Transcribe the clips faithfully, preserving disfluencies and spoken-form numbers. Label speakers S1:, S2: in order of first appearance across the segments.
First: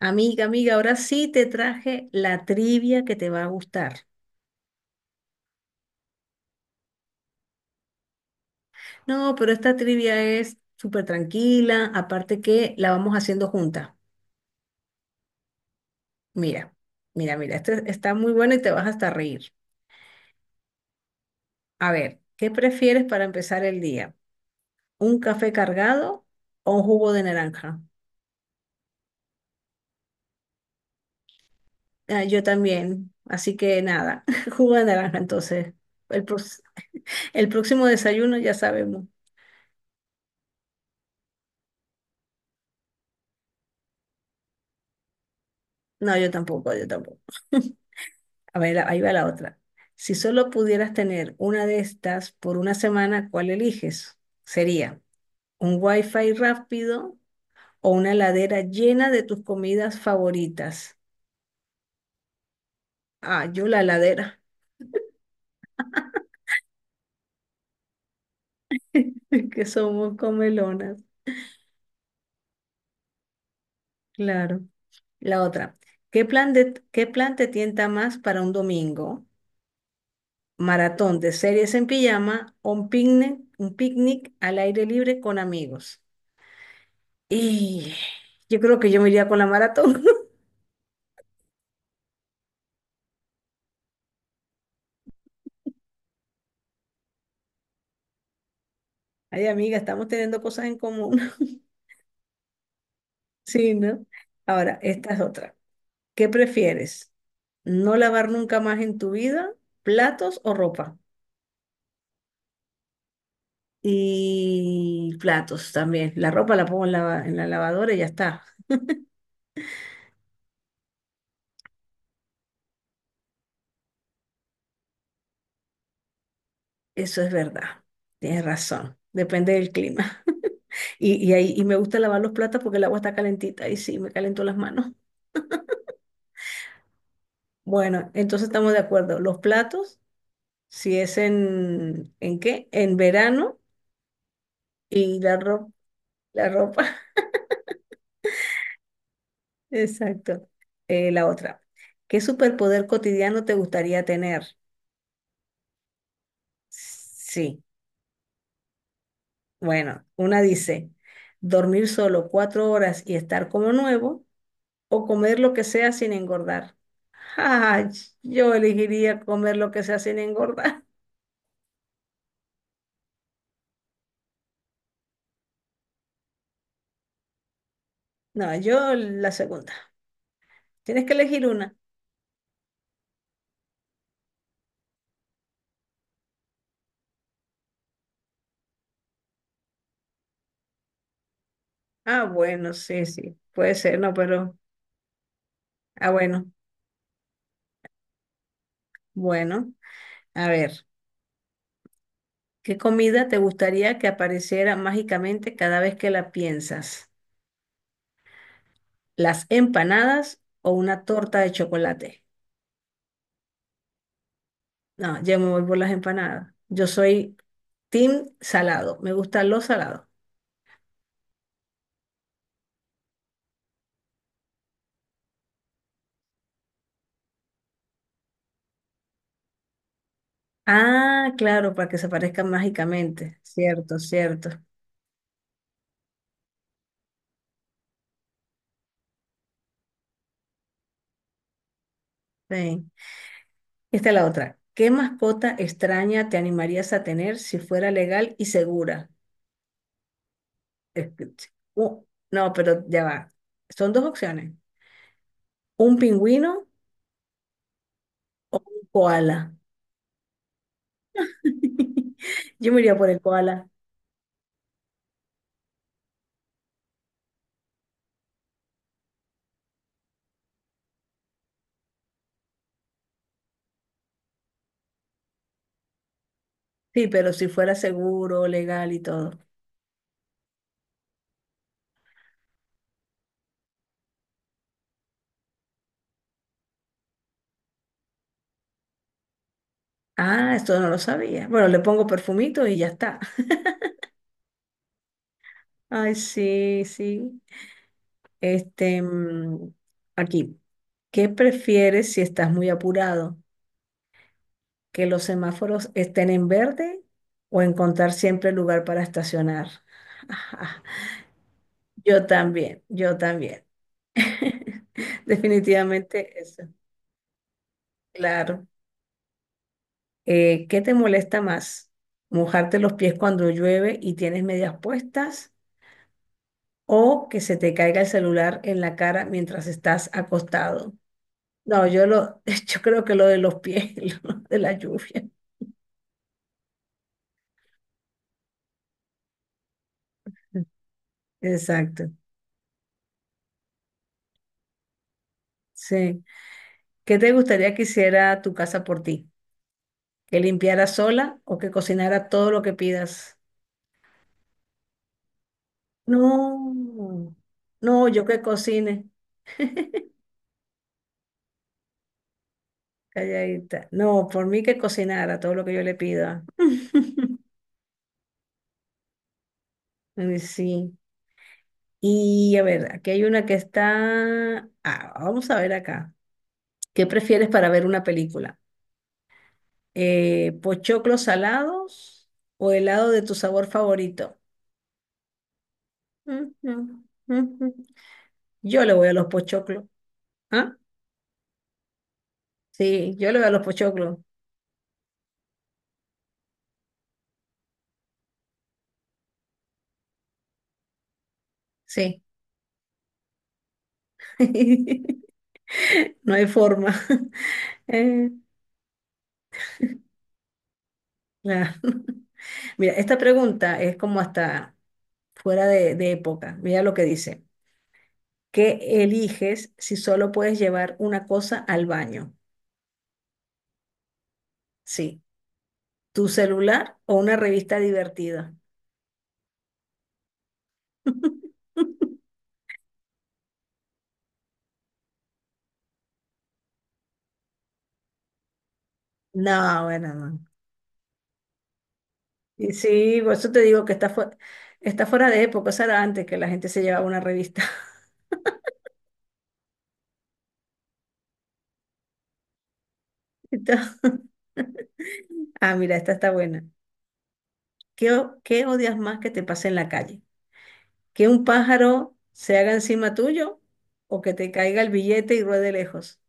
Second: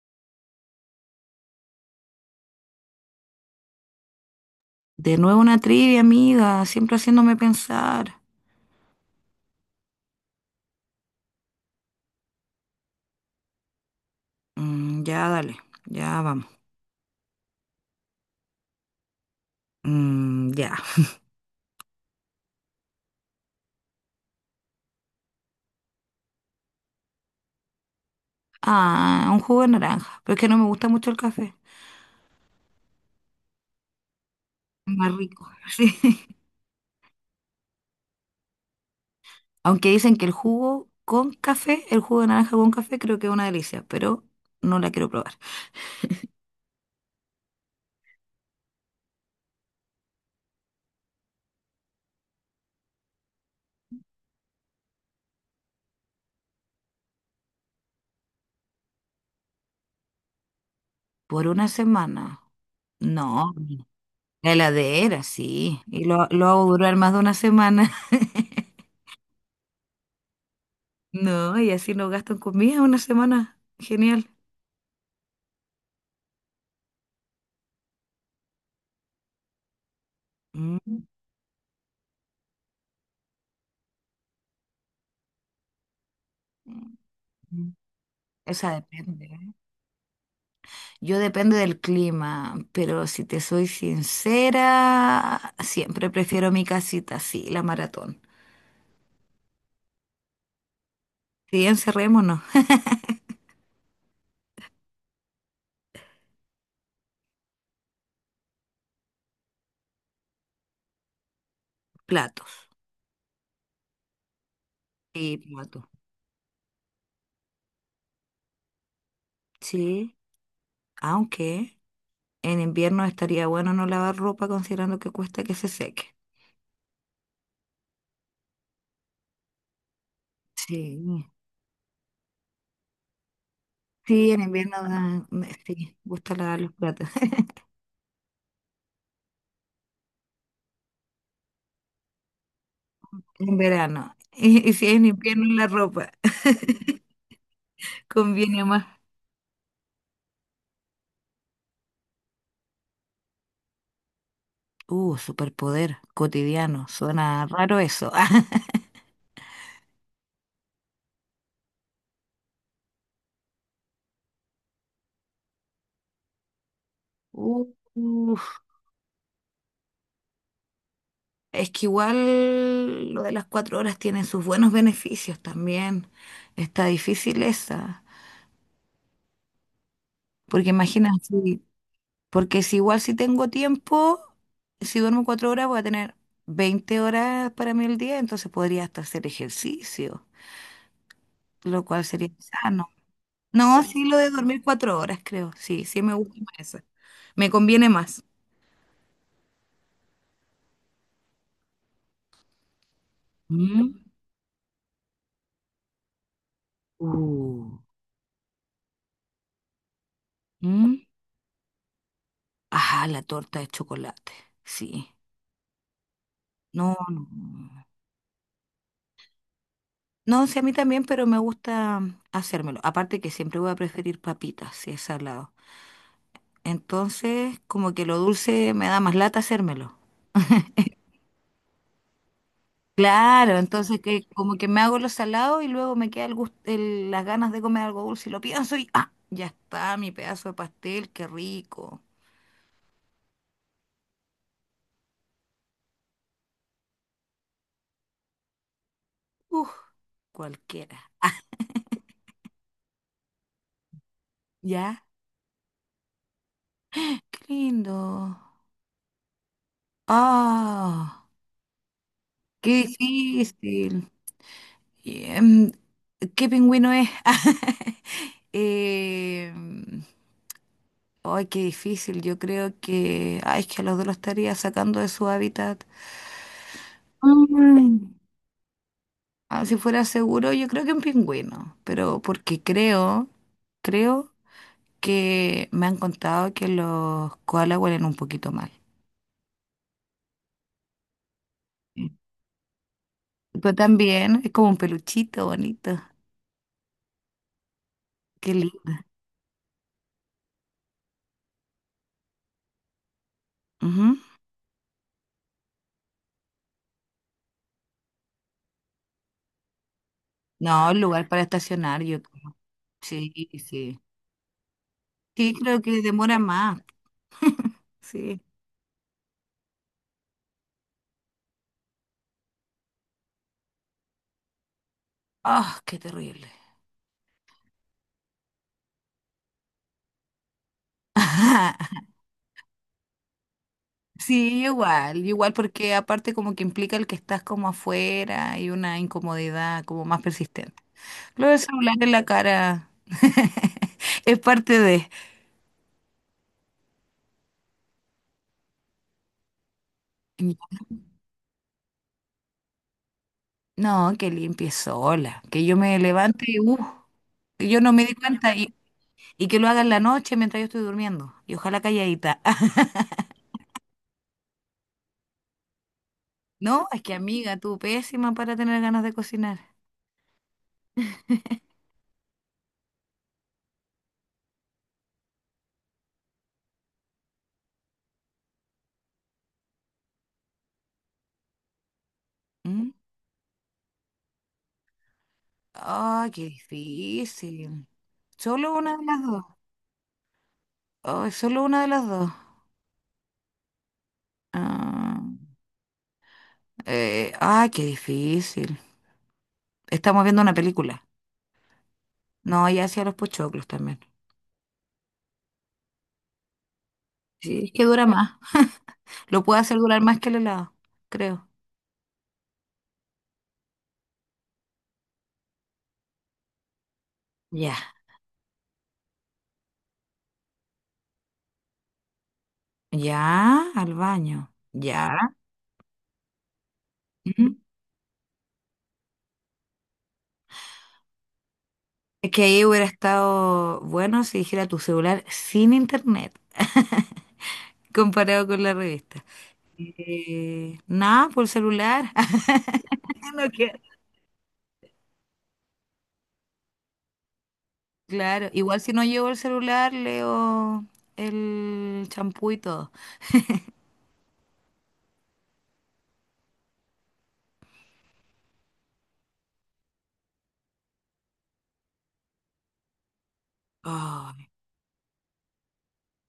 S1: Amiga, amiga, ahora sí te traje la trivia que te va a gustar.
S2: De nuevo una trivia, amiga, siempre haciéndome pensar.
S1: No, pero esta trivia es súper tranquila, aparte que la vamos haciendo junta.
S2: Mm, ya, dale, ya vamos.
S1: Mira, mira, mira, esta está muy buena y te vas hasta a reír.
S2: Mm, ya.
S1: A ver, ¿qué prefieres para empezar el día? ¿Un café cargado o un jugo de naranja?
S2: Ah, un jugo de naranja, pero es que no me gusta mucho el café.
S1: Ah, yo también, así que nada, jugo de
S2: Es más
S1: naranja
S2: rico,
S1: entonces.
S2: sí.
S1: El, prox- el próximo desayuno ya sabemos.
S2: Aunque dicen que el jugo con café, el jugo de naranja con café, creo que es una delicia, pero no la quiero probar.
S1: No, yo tampoco, yo tampoco. A ver, ahí va la otra. Si solo pudieras tener una de estas por una semana, ¿cuál eliges? Sería un wifi rápido o una heladera llena de tus comidas favoritas.
S2: Por una semana.
S1: Ah,
S2: No,
S1: yo la heladera,
S2: la heladera, sí. Y lo, lo hago durar más de una semana.
S1: que somos comelonas.
S2: No, y así no gasto en comida una semana. Genial.
S1: Claro. La otra. ¿Qué plan de, ¿qué plan te tienta más para un domingo?
S2: Mm.
S1: ¿Maratón de series en pijama o un picnic, un picnic al aire libre con amigos?
S2: mm, mm.
S1: Y
S2: O
S1: yo
S2: sea,
S1: creo que yo me
S2: depende,
S1: iría con la
S2: ¿eh?
S1: maratón.
S2: Yo depende del clima, pero si te soy sincera, siempre prefiero mi casita, sí, la maratón.
S1: Ay, amiga, estamos teniendo cosas en común.
S2: Si encerrémonos,
S1: Sí, ¿no? Ahora, esta es otra. ¿Qué prefieres? ¿No lavar nunca más en tu vida platos o ropa?
S2: platos
S1: Y
S2: y
S1: platos
S2: platos.
S1: también. La ropa la pongo en la, en la lavadora y ya está.
S2: Sí, aunque en invierno estaría bueno no lavar ropa considerando que cuesta que se seque.
S1: Eso es verdad. Tienes razón. Depende del clima. Y,
S2: Sí,
S1: y ahí y me gusta lavar los platos porque el agua está calentita y sí, me
S2: sí, en
S1: calentó las
S2: invierno
S1: manos.
S2: da- me- sí, gusta lavar los platos.
S1: Bueno, entonces estamos de acuerdo. Los platos, si es en, ¿en qué? En
S2: En
S1: verano
S2: verano. Y, y si es en
S1: y la
S2: invierno la
S1: ropa.
S2: ropa,
S1: La ropa,
S2: conviene más.
S1: exacto. Eh, la otra. ¿Qué superpoder cotidiano te gustaría tener?
S2: Uh, superpoder cotidiano. Suena
S1: Sí,
S2: raro eso.
S1: bueno, una dice, dormir solo cuatro horas y estar como nuevo o comer lo que sea sin engordar.
S2: u-
S1: Ay,
S2: uf.
S1: yo elegiría comer lo que sea sin engordar.
S2: Es que igual lo de las cuatro horas tiene sus buenos beneficios también. Está difícil esa.
S1: No, yo la segunda.
S2: Porque
S1: Tienes
S2: imagina,
S1: que elegir
S2: si-
S1: una.
S2: Porque si igual si tengo tiempo, si duermo cuatro horas voy a tener veinte horas para mí el día, entonces podría hasta hacer ejercicio, lo cual
S1: Ah,
S2: sería
S1: bueno,
S2: sano.
S1: sí, sí, puede
S2: No,
S1: ser,
S2: sí,
S1: no,
S2: lo de
S1: pero...
S2: dormir cuatro horas, creo. Sí, sí
S1: Ah,
S2: me gusta más
S1: bueno,
S2: esa. Me conviene más.
S1: bueno. A ver. ¿Qué comida te
S2: Mm.
S1: gustaría que apareciera mágicamente cada vez que la piensas?
S2: Uh.
S1: ¿Las empanadas o
S2: Mm.
S1: una torta de chocolate?
S2: Ajá, la torta de chocolate. Sí.
S1: No, yo me voy por las empanadas. Yo
S2: No, no.
S1: soy
S2: No,
S1: team salado. Me gustan los salados.
S2: no, sí, a mí también, pero me gusta mm, hacérmelo. Aparte que siempre voy a preferir papitas si es salado. Entonces, como que lo dulce me da más lata hacérmelo.
S1: Ah, claro, para que se aparezcan mágicamente.
S2: Claro,
S1: Cierto,
S2: entonces que
S1: cierto.
S2: como que me hago lo salado y luego me queda el gust- el- las ganas de comer algo dulce y lo pienso y ¡ah! Ya está, mi pedazo de pastel, qué rico.
S1: Sí. Esta es la otra. ¿Qué mascota extraña te animarías a tener si fuera legal y segura?
S2: Uf, cualquiera.
S1: Es que- Uh, no, pero ya va. Son dos opciones.
S2: ¿Ya?
S1: ¿Un pingüino
S2: Qué lindo.
S1: o un koala?
S2: ¡Ah!
S1: Yo me
S2: ¡Qué
S1: iría por el koala.
S2: difícil! Y, em, ¿qué pingüino es? Eh, ay, qué difícil. Yo creo que, ay, es que a los dos los estaría sacando de su hábitat.
S1: Sí, pero si fuera
S2: Mm.
S1: seguro, legal y todo.
S2: Ah, si fuera seguro, yo creo que un pingüino, pero porque creo, creo que me han contado que los koalas huelen un poquito mal.
S1: Ah, esto no lo sabía. Bueno, le pongo
S2: Sí.
S1: perfumito y ya está.
S2: Pero también es como un peluchito bonito.
S1: Ay, sí, sí.
S2: Qué lindo.
S1: Este, mm, aquí. ¿Qué prefieres si estás muy apurado?
S2: Ujú.
S1: ¿Que los semáforos estén en verde o encontrar siempre lugar para estacionar?
S2: No, el lugar para estacionar, yo
S1: Yo
S2: creo.
S1: también, yo
S2: Sí,
S1: también.
S2: sí. Sí, creo que demora
S1: Definitivamente eso.
S2: más. Sí.
S1: Claro. Eh, ¿qué te molesta más? ¿Mojarte los pies cuando llueve y tienes medias puestas?
S2: Ah, qué terrible.
S1: ¿O que se te caiga el celular en la cara mientras estás acostado? No, yo lo, yo creo que lo de los pies, lo de
S2: Sí,
S1: la
S2: igual,
S1: lluvia.
S2: igual porque aparte como que implica el que estás como afuera y una incomodidad como más persistente. Lo del celular en
S1: Exacto.
S2: la cara es parte de...
S1: Sí. ¿Qué te gustaría que hiciera tu casa por ti? ¿Que limpiara sola o que cocinara todo lo que pidas?
S2: No, que limpie sola, que yo me levante y
S1: No,
S2: uh, yo no me
S1: no,
S2: di
S1: yo que
S2: cuenta y,
S1: cocine,
S2: y que lo haga en la noche mientras yo estoy durmiendo y ojalá calladita.
S1: calladita. No, por mí que cocinara todo lo que yo le pida.
S2: No, es que amiga, tú pésima para tener ganas de cocinar.
S1: Eh, Sí. Y a ver, aquí hay una que está... Ah, vamos a ver acá. ¿Qué prefieres para ver una película? Eh, ¿pochoclos salados o
S2: Mm.
S1: helado de tu sabor favorito?
S2: Ay, qué
S1: Ujú, ujú.
S2: difícil. Solo
S1: Yo le
S2: una de
S1: voy a
S2: las
S1: los
S2: dos.
S1: pochoclos. ¿Ah?
S2: Ay, solo una de las dos.
S1: Sí, yo le voy a los pochoclos.
S2: Ah, eh, ay, qué difícil. Estamos viendo una película.
S1: Sí.
S2: No, ya hacía los pochoclos también.
S1: No hay forma.
S2: Sí, es que dura
S1: Eh,
S2: más. Lo puedo hacer durar más que el helado, creo.
S1: claro. Mira, esta pregunta es como hasta fuera de, de época. Mira lo que dice.
S2: Ya.
S1: Que eliges si solo puedes llevar una cosa al baño.
S2: Ya, al baño. Ya.
S1: Sí, tu celular o una
S2: Ujú.
S1: revista divertida.
S2: Es que ahí hubiera estado bueno si dijera tu celular sin internet, comparado con la revista.
S1: No, bueno, no.
S2: Eh, nada, por celular.
S1: Y sí, por
S2: No,
S1: eso te
S2: que-
S1: digo que está, fue- está fuera de época, eso era antes que la gente se llevaba una revista.
S2: Claro, igual si no llevo el celular, leo el champú y todo.
S1: Esta- Ah, mira, esta está buena. ¿Qué, o- ¿qué odias más que te pase en la calle? ¿Que un pájaro se haga encima tuyo o que
S2: Ay,
S1: te caiga el billete y ruede lejos?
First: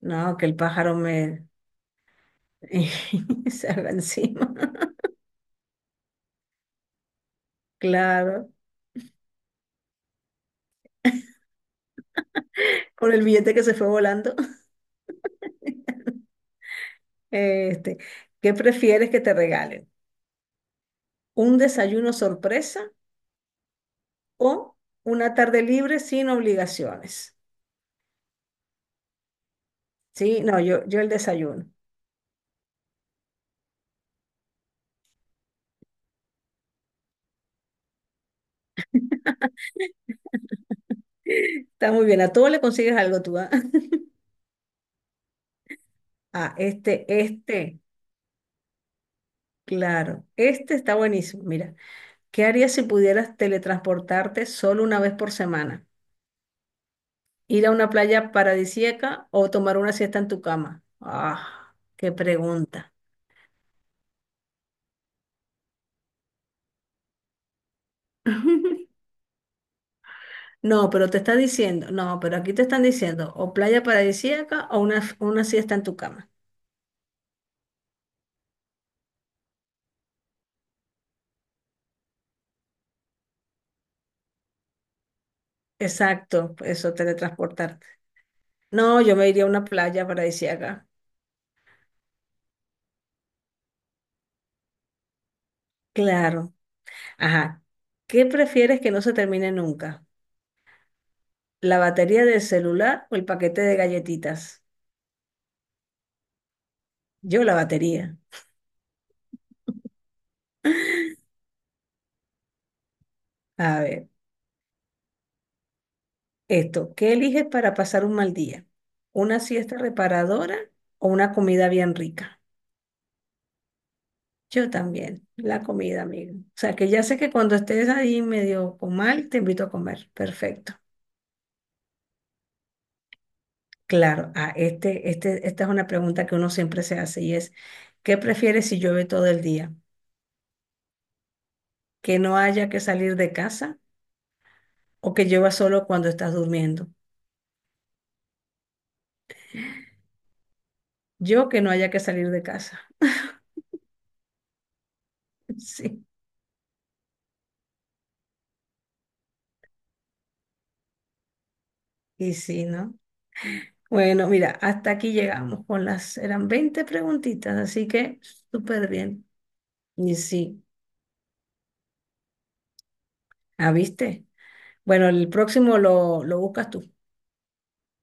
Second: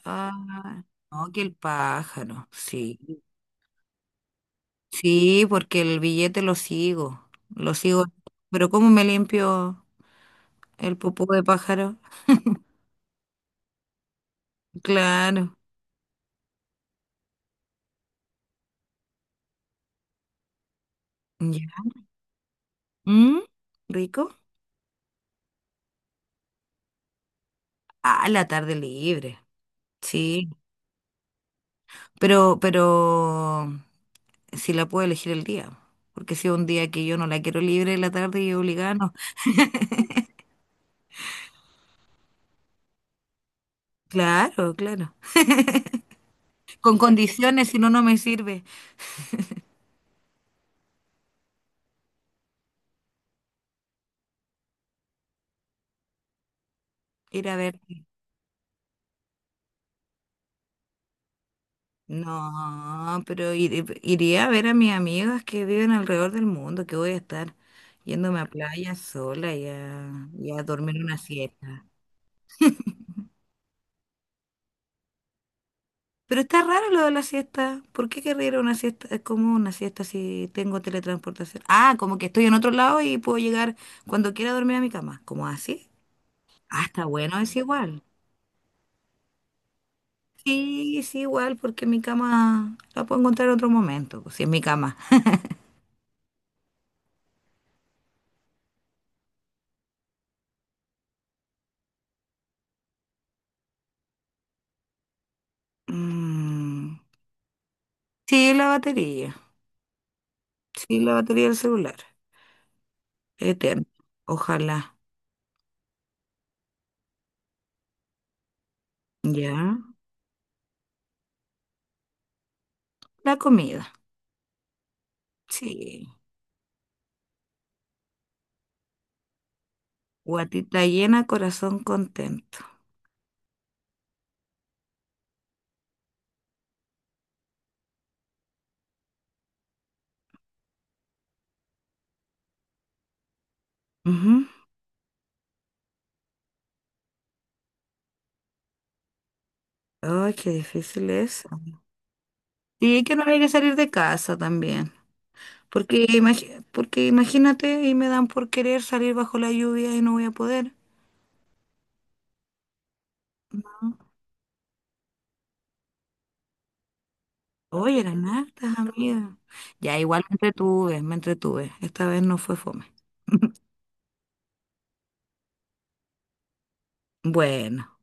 S1: No, que el
S2: ah,
S1: pájaro
S2: no, que
S1: me
S2: el pájaro, sí.
S1: se haga encima.
S2: Sí, porque el billete lo sigo, lo sigo.
S1: Claro,
S2: Pero ¿cómo me limpio el popó de pájaro?
S1: con el billete que se fue volando.
S2: Claro,
S1: Este, ¿qué prefieres que te regalen? ¿Un
S2: ya.
S1: desayuno sorpresa
S2: ¿Mm? ¿Rico?
S1: o una tarde libre sin obligaciones?
S2: Ah, la tarde libre,
S1: Sí,
S2: sí.
S1: no, yo, yo el desayuno.
S2: Pero, pero, si la puedo elegir el día, porque si es un día que yo no la quiero libre, la tarde y obligada, no.
S1: Está muy bien, a todo le consigues algo tú, ¿ah?
S2: Claro, claro.
S1: Ah,
S2: Con
S1: este,
S2: condiciones,
S1: este,
S2: si no, no me sirve
S1: claro, este está buenísimo. Mira, ¿qué harías si pudieras teletransportarte solo una vez por semana?
S2: ir a
S1: ¿Ir a
S2: ver.
S1: una playa paradisíaca o tomar una siesta en tu cama? Ah, qué pregunta.
S2: No, pero ir- iría a ver a mis amigas que viven alrededor del mundo, que voy a estar yéndome a playa sola y a, y a
S1: No,
S2: dormir
S1: pero
S2: una
S1: te está
S2: siesta.
S1: diciendo, no, pero aquí te están diciendo o playa paradisíaca o una, una siesta en tu cama.
S2: Pero está raro lo de la siesta. ¿Por qué querría ir a una siesta? Es como una siesta si tengo teletransportación. Ah, como que estoy en otro lado y puedo llegar cuando quiera a dormir a mi cama. ¿Como así?
S1: Exacto,
S2: Ah,
S1: eso,
S2: está bueno, es
S1: teletransportarte.
S2: igual.
S1: No, yo me iría a una playa paradisíaca.
S2: Sí, es igual porque mi cama la puedo encontrar en otro momento, pues, si es mi cama.
S1: Claro. Ajá. ¿Qué prefieres que no se termine nunca? ¿La batería del celular o el paquete de galletitas?
S2: Mm,
S1: Yo la batería.
S2: sí, la batería. Sí, la batería del celular.
S1: A
S2: Eterno.
S1: ver,
S2: Ojalá.
S1: esto, ¿qué eliges para pasar un mal día? ¿Una
S2: Ya.
S1: siesta reparadora o una comida bien rica?
S2: La comida.
S1: Yo también, la comida,
S2: Sí.
S1: amigo. O sea, que ya sé que cuando estés ahí medio con mal, te invito a comer. Perfecto.
S2: Guatita llena, corazón contento.
S1: Claro, ah, este, este, esta es una pregunta que uno siempre se hace y es, ¿qué prefieres si llueve todo el día? ¿Que no haya que salir de casa
S2: Ujú.
S1: o que llueva solo cuando estás durmiendo?
S2: Ay, qué difícil es.
S1: Yo que no haya que salir de casa.
S2: Y que no hay que salir de casa también.
S1: Sí,
S2: Porque, imagi- porque imagínate, y me dan por querer salir bajo la lluvia y no voy a poder.
S1: y sí, ¿no? Bueno, mira, hasta aquí llegamos con las, eran veinte preguntitas, así
S2: Oye,
S1: que
S2: eran hartas,
S1: súper bien.
S2: amiga. Ya,
S1: Y
S2: igual me
S1: sí,
S2: entretuve, me entretuve. Esta vez no fue fome.
S1: ¿ah, viste? Bueno, el próximo lo, lo buscas tú.
S2: Bueno.